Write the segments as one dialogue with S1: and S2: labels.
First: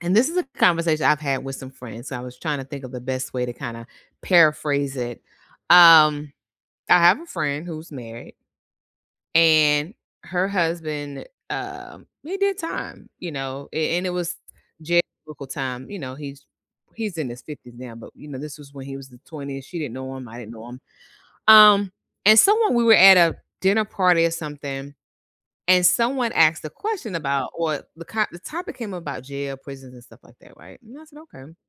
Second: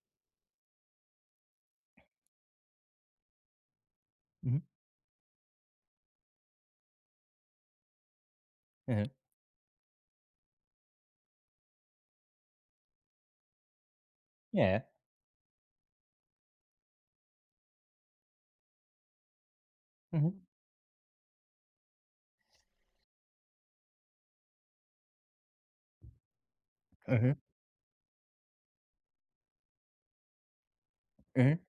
S1: And this is a conversation I've had with some friends, I was tryna think of the best way to kinda
S2: Mhm.
S1: paraphrase it. Um, I have a friend who's married
S2: Uh-huh.
S1: and her husband, um, he did time, you know, a and it was
S2: Yeah.
S1: [unintelligible] time, you know, he's he's in his 50s now, but, you know, this was when he was in 20s - she didn't know him, I
S2: Mhm.
S1: didn't know him- um, and someone we were at a dinner party or something, and someone asked the question
S2: Mhm.
S1: about what the co the topic came about jail, prisons, and stuff like that, right? And I said, "Okay,"
S2: Mhm.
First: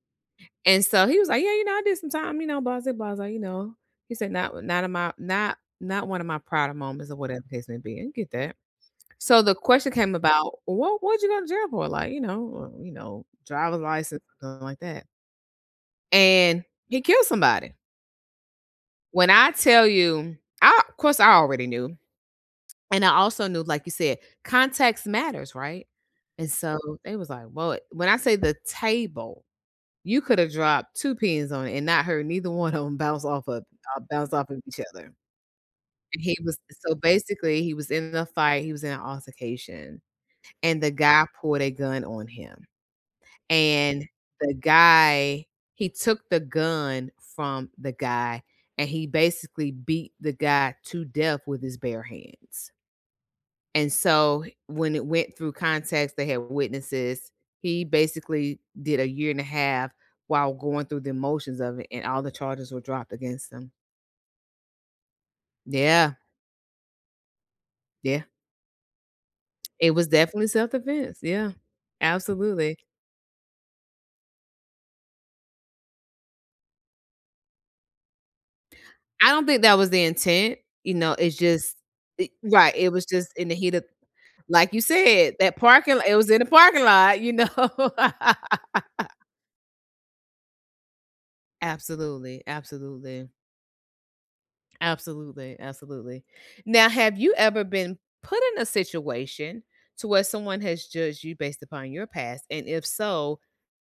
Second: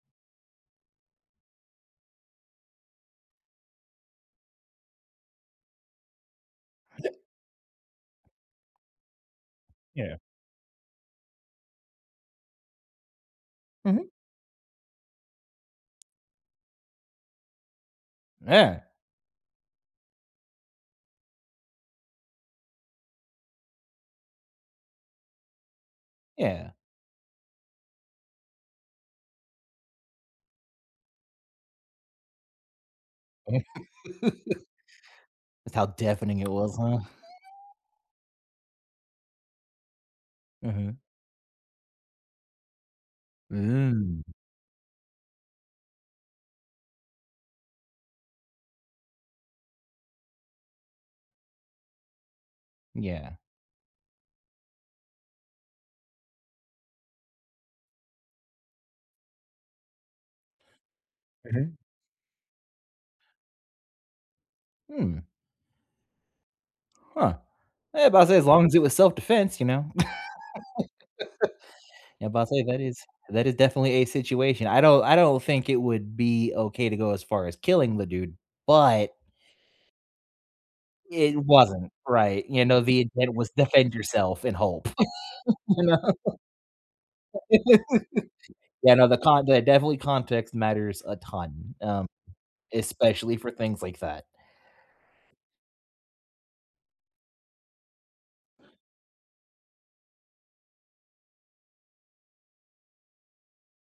S1: and so he was, like, "Yeah, you know, I did some time, you know," blasé, blasé, you know. He said, "Not not of my not not one of my prouder moments or whatever case may be." I get that. So, the question came
S2: Yeah.
S1: about, "What what did you go to jail for?" Like, "You know, uh, you know, driver's
S2: Mhm.
S1: license, something like that?" and he killed somebody.
S2: Yeah!
S1: When I tell you, I 'course I already knew. And I also knew like you said, context matters, right? And
S2: Yeah.
S1: so, they was, like, "Well, it" when I say the table you could have dropped 2 pins on it and not heard, neither one of 'em bounce off of uh, bounce off of each other.
S2: That's how
S1: And he
S2: deafening it
S1: was
S2: was,
S1: so,
S2: huh?
S1: basically he was in the fight he was in an altercation, and the
S2: Mhm.
S1: guy pulled a gun on him, and
S2: Mm.
S1: the guy he took the gun from the guy, and he basically beat the guy to death with his bare hands.
S2: Yeah.
S1: And so, h when it went through context, they had witnesses, he basically did a year and a half while going through the motions
S2: Mhm.
S1: of it and all the charges were dropped against him.
S2: Hmm.
S1: Yeah.
S2: Huh. Yeah, but I
S1: Yeah.
S2: say as long as it was self defense, you know?
S1: It was definitely self-defense. Yeah.
S2: Yeah, but I say
S1: Absolutely.
S2: that is that is definitely a situation, I don't I don't think it would be okay to go as far as killing the dude, but
S1: I don't think that was the intent, you know? It's
S2: It
S1: just,
S2: wasn't,
S1: eh
S2: right. You
S1: right,
S2: know,
S1: it
S2: the
S1: was just
S2: intent
S1: in
S2: was
S1: the heat of
S2: defend yourself and
S1: like you
S2: hope,
S1: said, that
S2: you
S1: parking lo
S2: know?
S1: it was in a parking lot, you know?
S2: Yeah, no, the con the definitely context matters a ton, um,
S1: Absolutely. Absolutely.
S2: especially for things like that.
S1: Absolutely, absolutely. Now, have you ever been put in a situation to where someone has judged you based upon your past and if so,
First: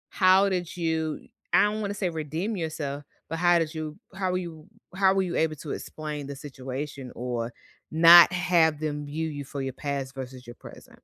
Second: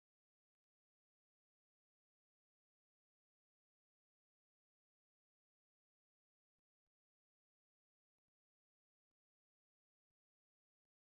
S1: how did you I don't wanna say redeem yourself, but how did you how were you how were you able to explain the situation or not have them view you for your past versus your present?